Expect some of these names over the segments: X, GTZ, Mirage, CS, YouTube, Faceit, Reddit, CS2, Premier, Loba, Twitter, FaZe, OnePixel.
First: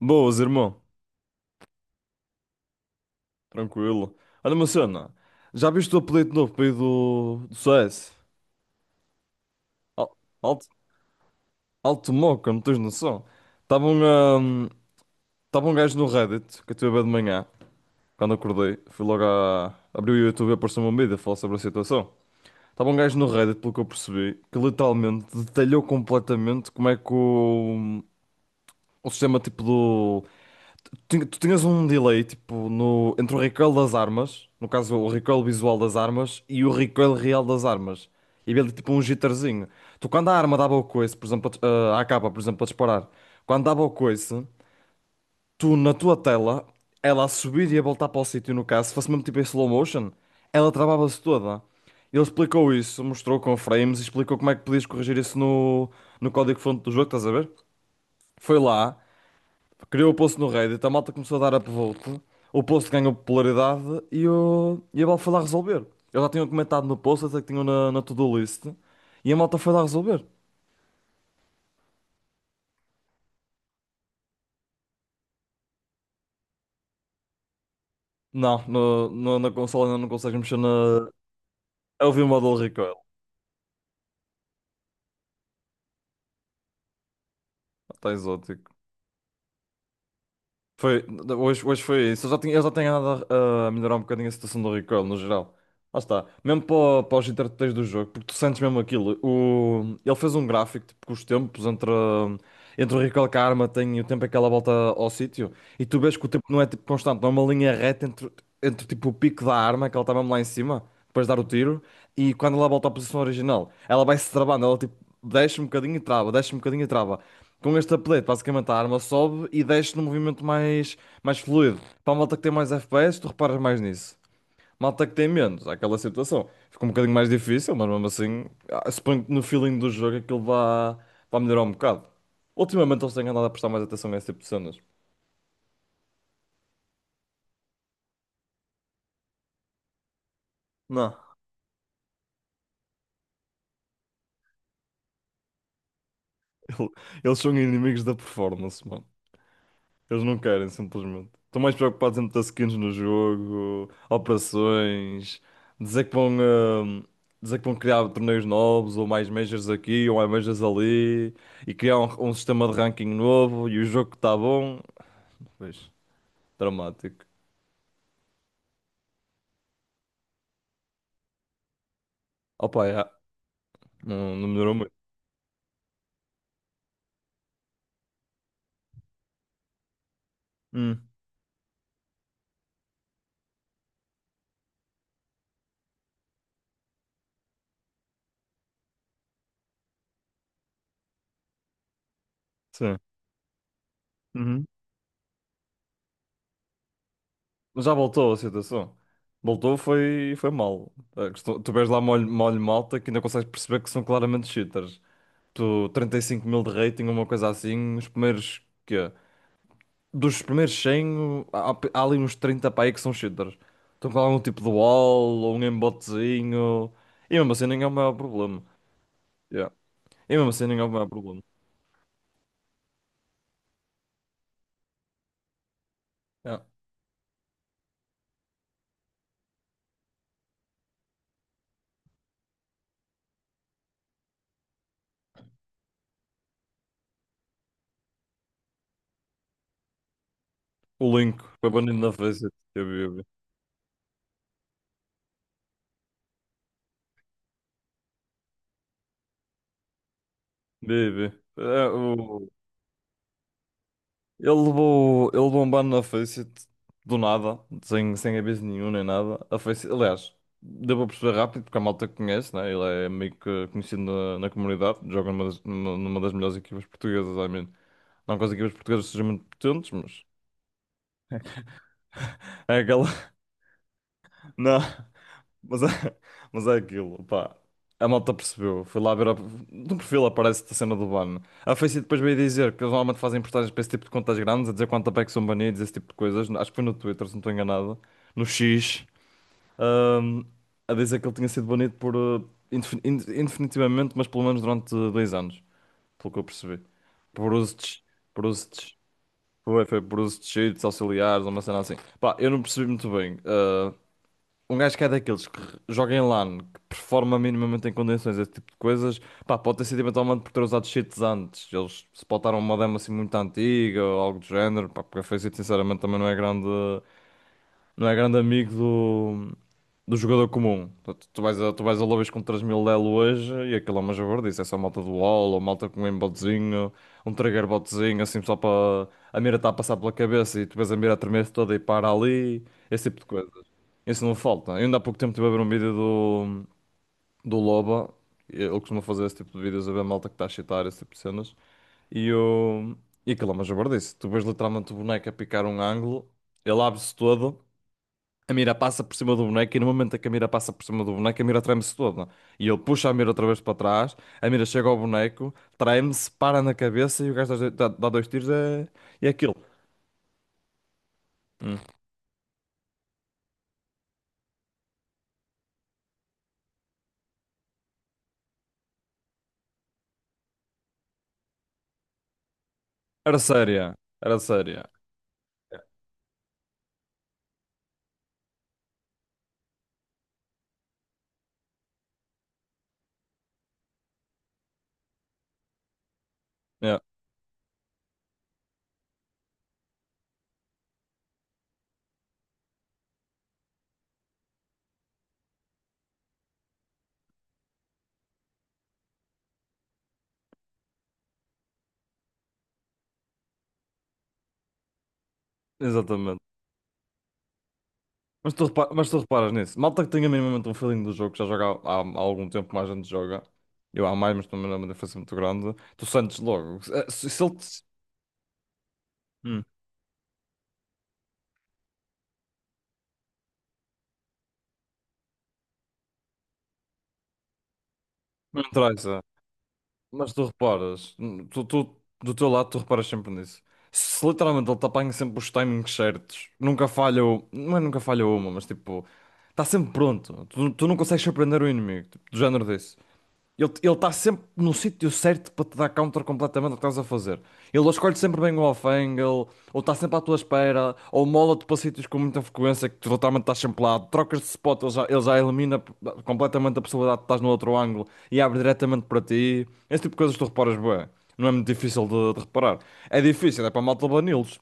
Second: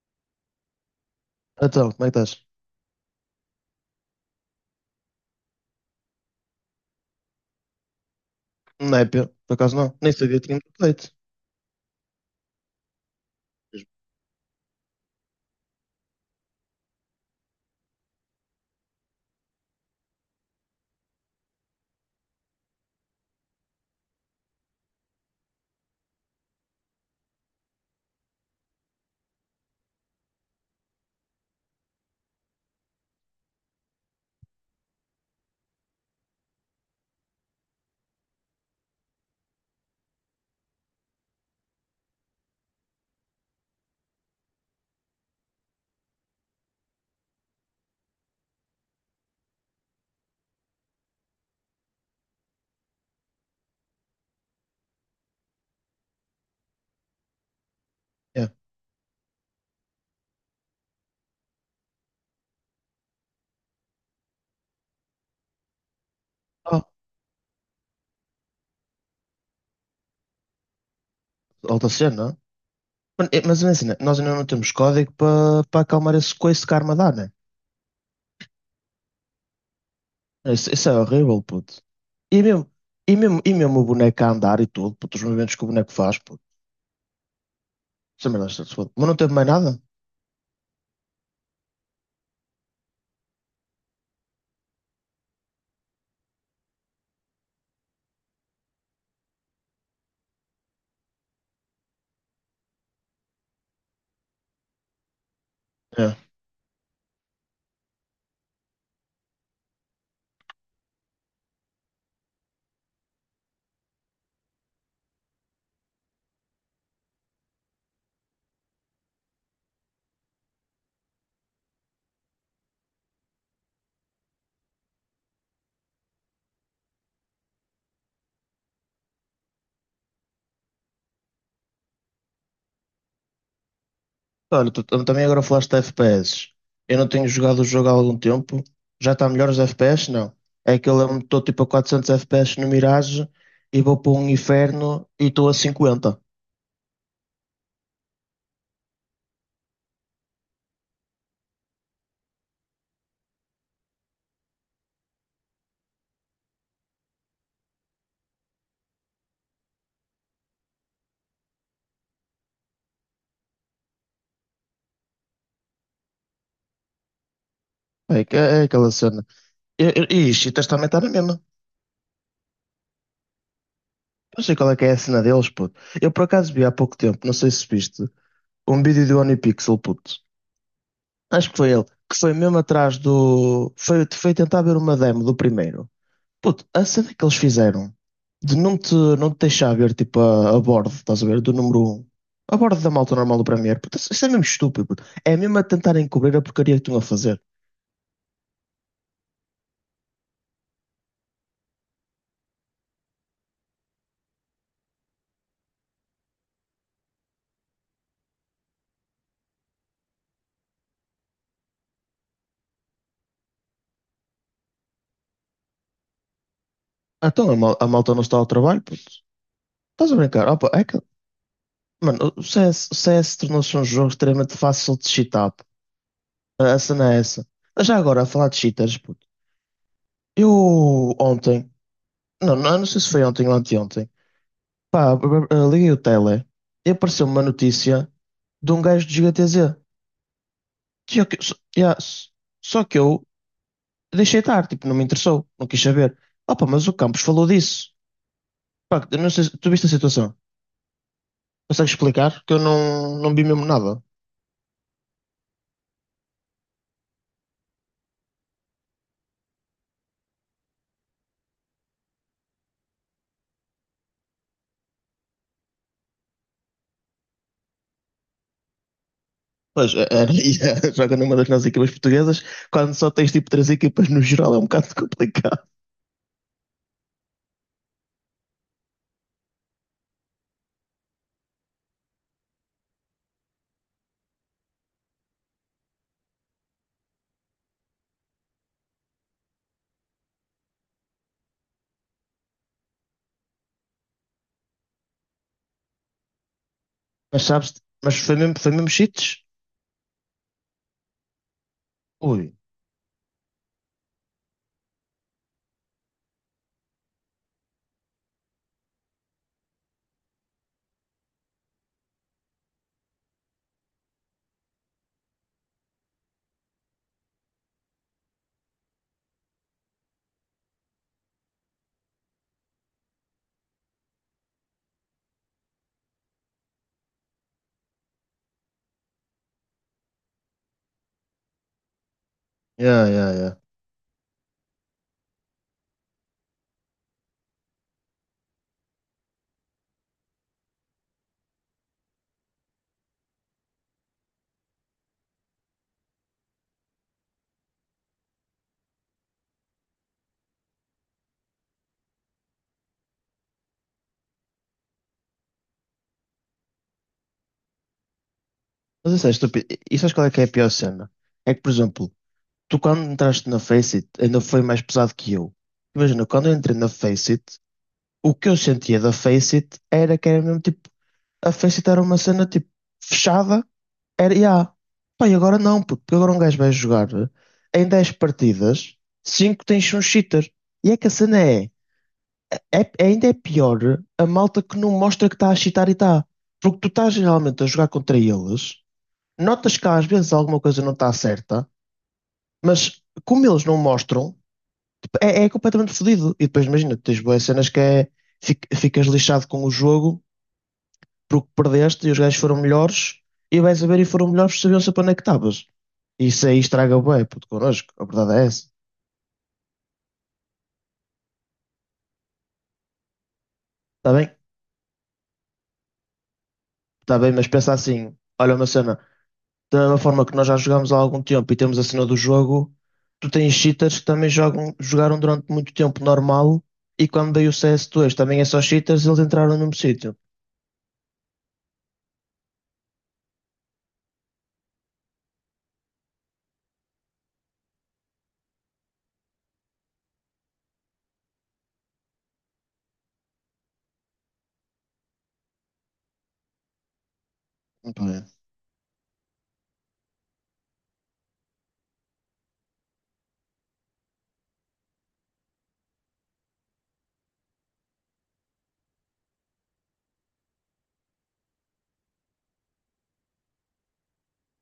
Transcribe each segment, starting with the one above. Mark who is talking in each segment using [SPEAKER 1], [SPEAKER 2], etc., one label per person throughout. [SPEAKER 1] Boas, irmão.
[SPEAKER 2] Então, como é que estás?
[SPEAKER 1] Tranquilo. Olha, uma cena. Já viste o apelido novo para aí do CS?
[SPEAKER 2] Não é, Pedro? Por acaso não. Nem
[SPEAKER 1] Al-
[SPEAKER 2] sabia que tínhamos
[SPEAKER 1] Alto,
[SPEAKER 2] update.
[SPEAKER 1] alto moca, não tens noção? Estava um, ahm, Tava um gajo no Reddit, que eu estive a ver de manhã, quando acordei. Abri o YouTube e apareceu uma mídia a falar sobre a situação. Estava um gajo no Reddit, pelo que eu percebi, que literalmente detalhou completamente como é que o sistema tipo do tu tinhas um delay tipo no entre o recoil das armas, no caso o recoil visual das armas e o recoil real das armas. E havia ali tipo um jitterzinho. Tu quando a arma dava o coice, por exemplo, a capa, por exemplo, a disparar, quando dava o coice, tu na tua tela, ela a subir e a voltar para o sítio, no caso, se fosse mesmo tipo em slow motion, ela travava-se toda. Ele explicou isso, mostrou com frames e explicou como é que podias corrigir isso no código-fonte do jogo, estás a ver?
[SPEAKER 2] É.
[SPEAKER 1] Foi lá. Criou o post no Reddit, a malta começou a dar upvote, o post ganhou popularidade e a malta foi lá resolver. Eu já tinha
[SPEAKER 2] Ah,
[SPEAKER 1] comentado no post, até que tinha na to-do list, e a malta foi lá resolver.
[SPEAKER 2] alta cena. Mas é assim, né? Nós ainda não temos código para acalmar esse coice que a arma dá, né?
[SPEAKER 1] Não, na consola ainda não consegues mexer na.
[SPEAKER 2] Isso é horrível, puto.
[SPEAKER 1] Eu vi o
[SPEAKER 2] E
[SPEAKER 1] model
[SPEAKER 2] mesmo,
[SPEAKER 1] recoil,
[SPEAKER 2] e mesmo o boneco a andar e tudo, puto, os movimentos que o boneco faz, puto.
[SPEAKER 1] está
[SPEAKER 2] Isso é merda, se
[SPEAKER 1] exótico.
[SPEAKER 2] foda. Mas não teve mais nada?
[SPEAKER 1] Foi, hoje foi isso, eu já tenho andado a melhorar um bocadinho a situação do recoil no geral. Lá está, mesmo para os interpretadores do jogo, porque tu sentes mesmo aquilo. O, ele fez um gráfico tipo, com os tempos entre. Entre o Recall Karma tem o tempo aquela volta ao sítio e tu vês que o
[SPEAKER 2] É.
[SPEAKER 1] tempo não é tipo constante, não é uma linha reta entre, entre tipo o pico da arma, que ela estava mesmo lá em cima, depois de dar o tiro, e quando ela volta à posição original, ela vai se travando, ela tipo desce um bocadinho e trava, desce um bocadinho e trava. Com este update, basicamente a arma sobe e desce num movimento mais fluido. Para a malta que tem mais FPS, tu reparas mais nisso. Malta que tem menos, há aquela situação. Ficou um bocadinho mais difícil, mas mesmo assim, ah, suponho que no feeling do jogo aquilo vá melhorar um bocado. Ultimamente eles têm andado a prestar mais atenção a esse tipo de
[SPEAKER 2] Olha,
[SPEAKER 1] cenas.
[SPEAKER 2] tu também agora falaste de FPS. Eu não tenho jogado o jogo há algum tempo. Já está melhor os FPS? Não. É que eu
[SPEAKER 1] Não,
[SPEAKER 2] lembro-me, estou tipo a 400 FPS no Mirage e vou para um inferno e estou a 50.
[SPEAKER 1] ele- eles são inimigos da performance, mano. Eles não querem, simplesmente. Estão mais preocupados em meter skins no jogo, operações, dizer que vão, ah, dizer que vão criar torneios novos, ou mais majors aqui, ou mais majors ali, e criar um sistema de ranking novo, e o jogo que está bom. Pois, dramático.
[SPEAKER 2] É, é aquela cena. E isto cheaters também está na mesma.
[SPEAKER 1] Opa, já. Não,
[SPEAKER 2] Não
[SPEAKER 1] não
[SPEAKER 2] sei qual
[SPEAKER 1] melhorou
[SPEAKER 2] é que é
[SPEAKER 1] muito.
[SPEAKER 2] a cena deles, puto. Eu por acaso vi há pouco tempo, não sei se viste, um vídeo do OnePixel, puto.
[SPEAKER 1] Hum.
[SPEAKER 2] Acho que foi ele. Que foi mesmo atrás do. Foi tentar ver uma demo do primeiro. Puto, a cena que eles fizeram de não te deixar ver tipo a bordo, estás a ver, do número um, a bordo da
[SPEAKER 1] Sim.
[SPEAKER 2] malta normal do Premier, puto, isso é mesmo
[SPEAKER 1] Uhum.
[SPEAKER 2] estúpido, puto. É mesmo a tentarem cobrir a porcaria que estão a fazer.
[SPEAKER 1] Mas já voltou a situação. Voltou, foi mal. É, que tu vês lá molho, molho malta que ainda consegues perceber que são claramente cheaters. Tu, 35.000 de rating, uma coisa assim, os primeiros, quê? Dos primeiros 100, há ali uns 30 para aí que são cheaters. Estão com algum tipo de wall, ou um embotezinho. E
[SPEAKER 2] Então
[SPEAKER 1] mesmo
[SPEAKER 2] a,
[SPEAKER 1] assim
[SPEAKER 2] mal-
[SPEAKER 1] nem
[SPEAKER 2] a
[SPEAKER 1] é o maior
[SPEAKER 2] malta não está ao
[SPEAKER 1] problema.
[SPEAKER 2] trabalho, puto.
[SPEAKER 1] Yeah.
[SPEAKER 2] Estás a
[SPEAKER 1] E
[SPEAKER 2] brincar?
[SPEAKER 1] mesmo assim
[SPEAKER 2] Opa,
[SPEAKER 1] nem
[SPEAKER 2] é
[SPEAKER 1] é o
[SPEAKER 2] que,
[SPEAKER 1] maior problema.
[SPEAKER 2] mano, o CS tornou-se um jogo extremamente fácil de cheatar, puto.
[SPEAKER 1] Yeah.
[SPEAKER 2] A cena é essa. Mas já agora, a falar de cheaters, puto. Eu ontem, não, não, não sei se foi ontem ou anteontem, pá, liguei o tele e apareceu uma notícia de um gajo de GTZ.
[SPEAKER 1] O Link
[SPEAKER 2] Só,
[SPEAKER 1] foi
[SPEAKER 2] yeah,
[SPEAKER 1] banido na face.
[SPEAKER 2] só que eu deixei estar, tipo, não me interessou, não quis saber. Opa, mas o Campos falou disso. Pá, eu não sei, tu viste a situação?
[SPEAKER 1] Vive. É,
[SPEAKER 2] Consegues explicar?
[SPEAKER 1] o-
[SPEAKER 2] Que eu não vi mesmo nada.
[SPEAKER 1] Ele levou um ban na Faceit do nada, sem aviso nenhum nem nada. A Faceit, aliás, deu para perceber rápido, porque a malta que conhece, né? Ele é meio que conhecido na comunidade, joga numa das melhores equipas portuguesas, I mean. Não que as equipas portuguesas sejam muito potentes,
[SPEAKER 2] Pois, é,
[SPEAKER 1] mas
[SPEAKER 2] é, e, é, joga numa das nossas equipas portuguesas,
[SPEAKER 1] é
[SPEAKER 2] quando
[SPEAKER 1] aquela.
[SPEAKER 2] só tens tipo três equipas no geral é um
[SPEAKER 1] Não.
[SPEAKER 2] bocado complicado.
[SPEAKER 1] Mas é, mas é aquilo, pá. A malta percebeu. Foi lá ver. A... No perfil aparece-te a cena do ban. A Faceit depois veio dizer que eles normalmente fazem portagens para esse tipo de contas grandes, a dizer quanto é que são banidos, esse tipo de coisas. Acho que foi no Twitter, se não estou enganado. No X. ahm, a dizer que ele tinha sido banido por, indefinitivamente, mas pelo menos durante 2 anos. Pelo que eu percebi.
[SPEAKER 2] Mas
[SPEAKER 1] Por
[SPEAKER 2] sabes,
[SPEAKER 1] uso de.
[SPEAKER 2] mas
[SPEAKER 1] Por uso
[SPEAKER 2] foi mesmo
[SPEAKER 1] de
[SPEAKER 2] cheats?
[SPEAKER 1] foi, foi por uso de cheats auxiliares, uma cena assim. Pá, eu
[SPEAKER 2] Ui,
[SPEAKER 1] não percebi muito bem. Um gajo que é daqueles que joga em LAN, que performa minimamente em condições, esse tipo de coisas, pá, pode ter sido eventualmente por ter usado cheats antes. Eles se botaram uma demo assim muito antiga ou algo do género, pá, porque a FaZe sinceramente também não é grande amigo do jogador comum. Tu vais a lobbies com 3.000 elo hoje e aquilo é uma javardice, é só malta do wall ou malta com um aimbotzinho, um trigger botzinho, assim só para a mira está a passar pela cabeça e tu vês a mira a tremer toda e para ali, esse
[SPEAKER 2] yeah,
[SPEAKER 1] tipo de
[SPEAKER 2] yeah,
[SPEAKER 1] coisa.
[SPEAKER 2] yeah.
[SPEAKER 1] Isso não falta. Eu ainda há pouco tempo estive a ver um vídeo do Loba. Ele costuma fazer esse tipo de vídeos, a ver malta que está a chitar, esse tipo de cenas. E, eu... e aquilo é uma jabardice. Tu vês literalmente o boneco a picar um ângulo, ele abre-se todo, a mira passa por cima do boneco e no momento em que a mira passa por cima do boneco, a mira treme-se toda. E ele puxa a mira outra vez para trás, a mira chega ao boneco, treme-se, para na cabeça e o gajo dá dois tiros e é...
[SPEAKER 2] Mas isso é
[SPEAKER 1] é aquilo.
[SPEAKER 2] estúpido. E sabes qual é que é a pior cena? É que, por
[SPEAKER 1] Hum.
[SPEAKER 2] exemplo, tu quando entraste na Faceit ainda foi mais pesado que eu. Imagina, quando eu entrei na Faceit. O que eu sentia da Face It era que era mesmo tipo, a Face It era uma cena tipo
[SPEAKER 1] Era
[SPEAKER 2] fechada,
[SPEAKER 1] séria.
[SPEAKER 2] era
[SPEAKER 1] Era
[SPEAKER 2] ya.
[SPEAKER 1] séria.
[SPEAKER 2] Pá, e agora não, puto, porque agora um gajo vai jogar em 10 partidas, 5 tens um cheater. E é que a cena é, ainda é pior a malta que não mostra que está a cheatar e está. Porque tu
[SPEAKER 1] Yeah,
[SPEAKER 2] estás geralmente a jogar contra eles, notas que às vezes alguma coisa não está certa, mas como eles não mostram, tipo, é completamente fodido. E depois imagina, tens boas cenas que é, ficas lixado com o jogo porque perdeste e os gajos foram melhores e vais a ver e foram melhores, sabiam-se para onde é que estavas.
[SPEAKER 1] exatamente.
[SPEAKER 2] Isso aí estraga o bué, puto, connosco. A verdade é
[SPEAKER 1] Mas tu,
[SPEAKER 2] essa.
[SPEAKER 1] repa- mas tu reparas nisso. Malta que tenha minimamente um feeling do jogo, que já joga há algum tempo, mais gente joga. Eu
[SPEAKER 2] Está
[SPEAKER 1] há mais,
[SPEAKER 2] bem?
[SPEAKER 1] mas também não é uma diferença muito grande. Tu sentes logo. Eh,
[SPEAKER 2] Está
[SPEAKER 1] Se,
[SPEAKER 2] bem,
[SPEAKER 1] se
[SPEAKER 2] mas
[SPEAKER 1] ele
[SPEAKER 2] pensa
[SPEAKER 1] te.
[SPEAKER 2] assim. Olha uma cena.
[SPEAKER 1] Hum.
[SPEAKER 2] Da mesma forma que nós já jogamos há algum tempo e temos a cena do jogo, tu tens cheaters que também jogam, jogaram durante muito tempo normal e quando veio o CS2 também é só
[SPEAKER 1] Não
[SPEAKER 2] cheaters, eles
[SPEAKER 1] interessa.
[SPEAKER 2] entraram no mesmo sítio.
[SPEAKER 1] Mas tu reparas. Do teu lado, tu reparas sempre nisso. Se literalmente ele te apanha sempre os timings certos. Nunca falha. Não é nunca falha uma, mas tipo. Está sempre pronto. Tu não consegues surpreender o inimigo. Tipo, do género disso. Ele está sempre no sítio certo para te dar counter completamente o que estás a fazer. Ele escolhe
[SPEAKER 2] Pá,
[SPEAKER 1] sempre bem o off-angle, ou está sempre à tua espera, ou mola-te para sítios com muita frequência que tu totalmente estás sempre lá. Trocas de spot, ele já elimina completamente a possibilidade de estás no outro ângulo e abre diretamente para ti. Esse tipo de coisas tu reparas bem. Não é muito difícil de reparar. É difícil, é para malta banilos.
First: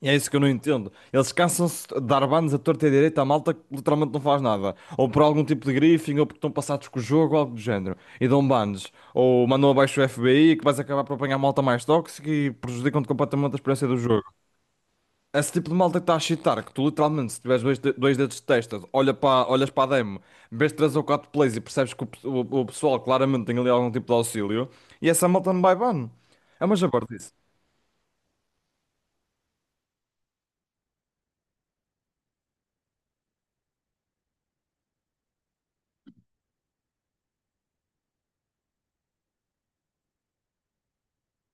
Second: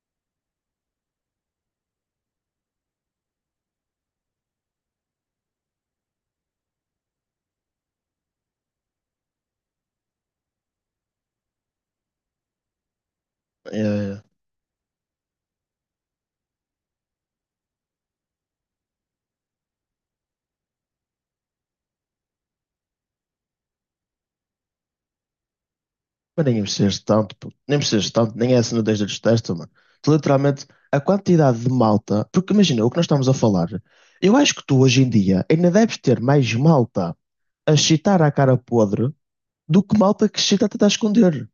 [SPEAKER 1] E é isso que eu não entendo. Eles cansam-se de dar bans a torta e à direita à malta que literalmente não faz nada. Ou por algum tipo de griefing, ou porque estão passados com o jogo, ou algo do género. E dão bans. Ou mandam abaixo o FBI, que vais acabar por apanhar malta mais tóxica e prejudicam-te completamente a
[SPEAKER 2] é-
[SPEAKER 1] experiência do
[SPEAKER 2] é,
[SPEAKER 1] jogo. Esse tipo de malta que está a chitar, que tu literalmente, se tiveres dois dedos de testa, olhas para a demo, vês três ou quatro plays e percebes que o pessoal claramente tem ali algum tipo de auxílio, e essa malta não vai ban.
[SPEAKER 2] mas nem
[SPEAKER 1] É uma
[SPEAKER 2] precisas de
[SPEAKER 1] jabardice.
[SPEAKER 2] tanto, pô. Nem precisas de tanto, nem é assim no desde dos testes, mano. Tu, literalmente, a quantidade de malta. Porque imagina, o que nós estamos a falar. Eu acho que tu hoje em dia ainda deves ter mais malta a chitar à cara podre do que malta que chita a tentar esconder.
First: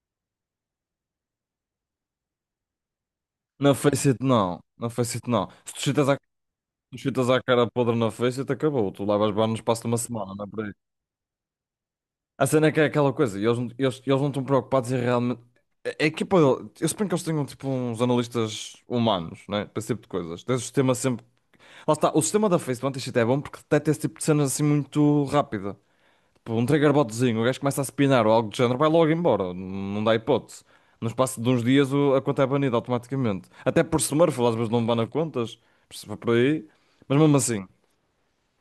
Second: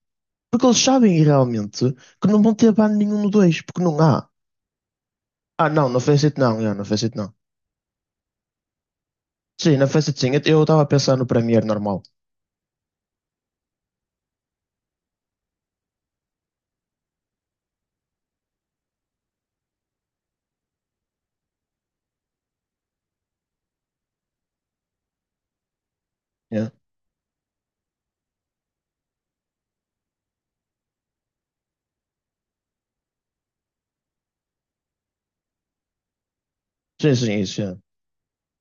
[SPEAKER 2] Porque eles sabem realmente que não vão ter ban nenhum no 2
[SPEAKER 1] Na
[SPEAKER 2] porque não
[SPEAKER 1] Faceit
[SPEAKER 2] há.
[SPEAKER 1] não, na Faceit não.
[SPEAKER 2] Ah,
[SPEAKER 1] Se tu
[SPEAKER 2] não, não
[SPEAKER 1] chitas
[SPEAKER 2] fez it não, yeah, não
[SPEAKER 1] os
[SPEAKER 2] fez it
[SPEAKER 1] fitas
[SPEAKER 2] não.
[SPEAKER 1] à cara podre na face e te acabou. Tu levas banho no
[SPEAKER 2] Sim,
[SPEAKER 1] espaço de
[SPEAKER 2] não
[SPEAKER 1] uma
[SPEAKER 2] fez it sim.
[SPEAKER 1] semana, não é
[SPEAKER 2] Eu
[SPEAKER 1] por aí.
[SPEAKER 2] estava a pensar no Premiere normal.
[SPEAKER 1] A cena é que é aquela coisa, e eles, não- eles não estão preocupados em realmente. A equipa, eu suponho que eles tenham tipo uns analistas humanos, né? Para esse tipo de coisas. Tem o sistema sempre. Lá está, o sistema da Face do anti-cheat é bom porque detecta esse tipo de cenas assim muito rápida. Tipo, um
[SPEAKER 2] Yeah.
[SPEAKER 1] triggerbotzinho, o gajo começa a spinar ou algo do género, vai logo embora. Não dá hipótese. No espaço de uns dias o- a conta é banida automaticamente. Até por Smurf, às vezes não bana contas, por aí.
[SPEAKER 2] Sim,
[SPEAKER 1] Mas
[SPEAKER 2] sim,
[SPEAKER 1] mesmo
[SPEAKER 2] isso,
[SPEAKER 1] assim.
[SPEAKER 2] yeah.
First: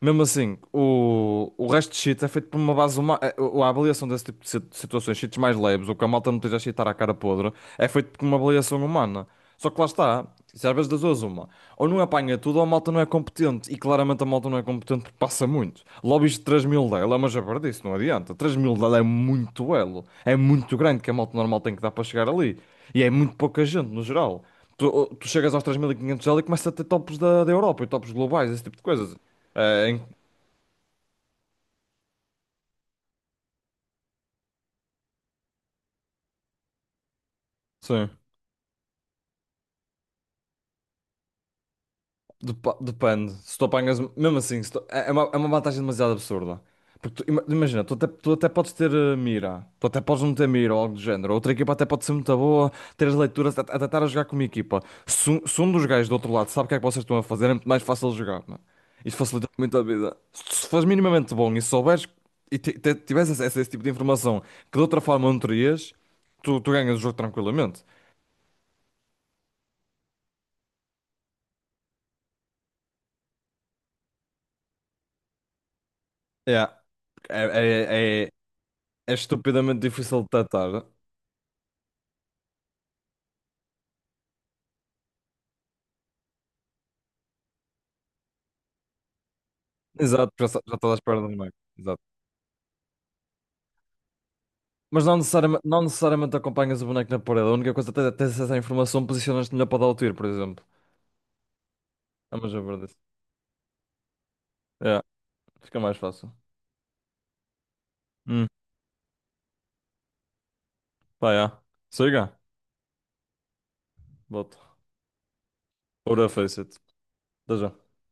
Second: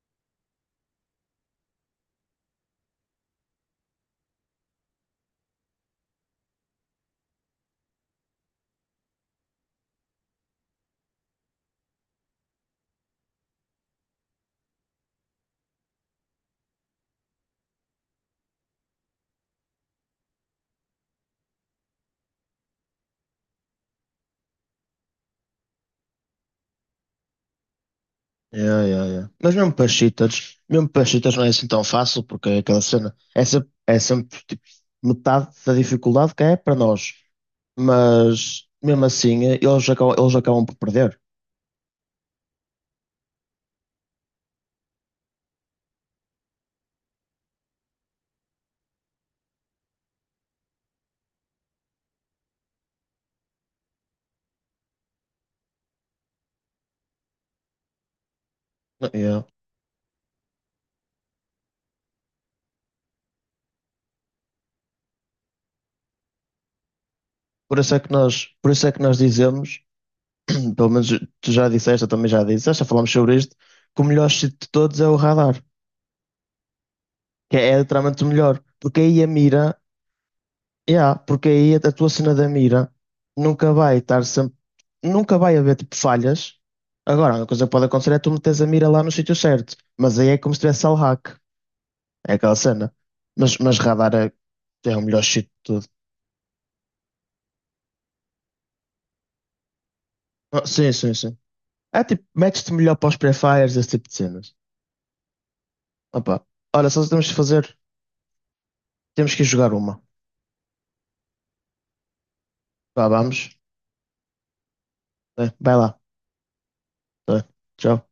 [SPEAKER 1] Mesmo assim, o resto de cheats é feito por uma base humana. A avaliação desse tipo de si- situações, cheats mais leves, ou que a malta não esteja a cheatar à cara podre, é feito por uma avaliação humana. Só que lá está, isso às vezes das duas uma. Ou não apanha tudo, ou a malta não é competente. E claramente a malta não é competente porque passa muito. Lobbies de 3.000 dela é uma jabardice, não adianta. 3.000 dela é muito elo. É muito grande que a malta normal tem que dar para chegar ali. E é muito pouca gente, no geral. Tu, tu chegas aos 3.500 dela e 500 elo e começas a ter tops da, da Europa e tops globais, esse tipo de
[SPEAKER 2] Yeah, yeah,
[SPEAKER 1] coisas.
[SPEAKER 2] yeah. Mas mesmo para
[SPEAKER 1] É, em-
[SPEAKER 2] cheaters, mesmo para cheaters não é assim tão fácil, porque é aquela cena, é sempre tipo, metade da dificuldade que é para nós.
[SPEAKER 1] sim.
[SPEAKER 2] Mas mesmo assim, eles acabam por perder.
[SPEAKER 1] Depende. Se tu apanhas. Mesmo assim, se tu- é é uma vantagem demasiado absurda. Porque tu ima- imagina, tu até podes não ter mira ou algo do género. Outra equipa até pode ser muito boa, ter as leituras, até estar a jogar com uma equipa. Se um dos gajos do outro lado sabe o que é que vocês estão a fazer, é muito mais fácil de jogar, mano. Isto
[SPEAKER 2] Yeah.
[SPEAKER 1] facilita muito a vida. Se fores minimamente bom e souberes e tiveres acesso a esse tipo de informação que de outra forma não terias, tu ganhas o jogo
[SPEAKER 2] Por
[SPEAKER 1] tranquilamente.
[SPEAKER 2] isso é que nós, por isso é que nós dizemos, pelo menos tu já disseste, eu também já disse, já falámos sobre isto, que o melhor sítio de todos é o radar,
[SPEAKER 1] É,
[SPEAKER 2] que é literalmente
[SPEAKER 1] é,
[SPEAKER 2] o
[SPEAKER 1] é.
[SPEAKER 2] melhor, porque
[SPEAKER 1] É
[SPEAKER 2] aí a mira,
[SPEAKER 1] estupidamente difícil de detectar.
[SPEAKER 2] yeah, porque aí a tua cena da mira nunca vai estar sempre, nunca vai haver tipo falhas. Agora, uma coisa que pode acontecer é tu meteres a mira lá no sítio certo, mas aí
[SPEAKER 1] Exato,
[SPEAKER 2] é
[SPEAKER 1] já,
[SPEAKER 2] como se
[SPEAKER 1] sa- já
[SPEAKER 2] tivesse
[SPEAKER 1] estás
[SPEAKER 2] al
[SPEAKER 1] à espera do
[SPEAKER 2] hack,
[SPEAKER 1] boneco. Exato.
[SPEAKER 2] é aquela cena. Mas radar é o
[SPEAKER 1] Mas não
[SPEAKER 2] melhor sítio
[SPEAKER 1] necessariamente,
[SPEAKER 2] de
[SPEAKER 1] não
[SPEAKER 2] tudo.
[SPEAKER 1] necessariamente acompanhas o boneco na parede. A única coisa é ter acesso à informação, posicionas-te melhor para dar o tiro, por exemplo.
[SPEAKER 2] Ah, sim, sim, sim. É tipo,
[SPEAKER 1] É a
[SPEAKER 2] metes-te melhor
[SPEAKER 1] verdade.
[SPEAKER 2] para os pré-fires, esse tipo de cenas.
[SPEAKER 1] É, fica mais fácil.
[SPEAKER 2] Opa. Olha, só temos que fazer.
[SPEAKER 1] Hum,
[SPEAKER 2] Temos que ir jogar uma.
[SPEAKER 1] pá, já. Siga.
[SPEAKER 2] Vá, vamos.
[SPEAKER 1] Volto.
[SPEAKER 2] Vai lá.
[SPEAKER 1] Ora, Face it.
[SPEAKER 2] Tá bem.
[SPEAKER 1] Até já.
[SPEAKER 2] Tchau.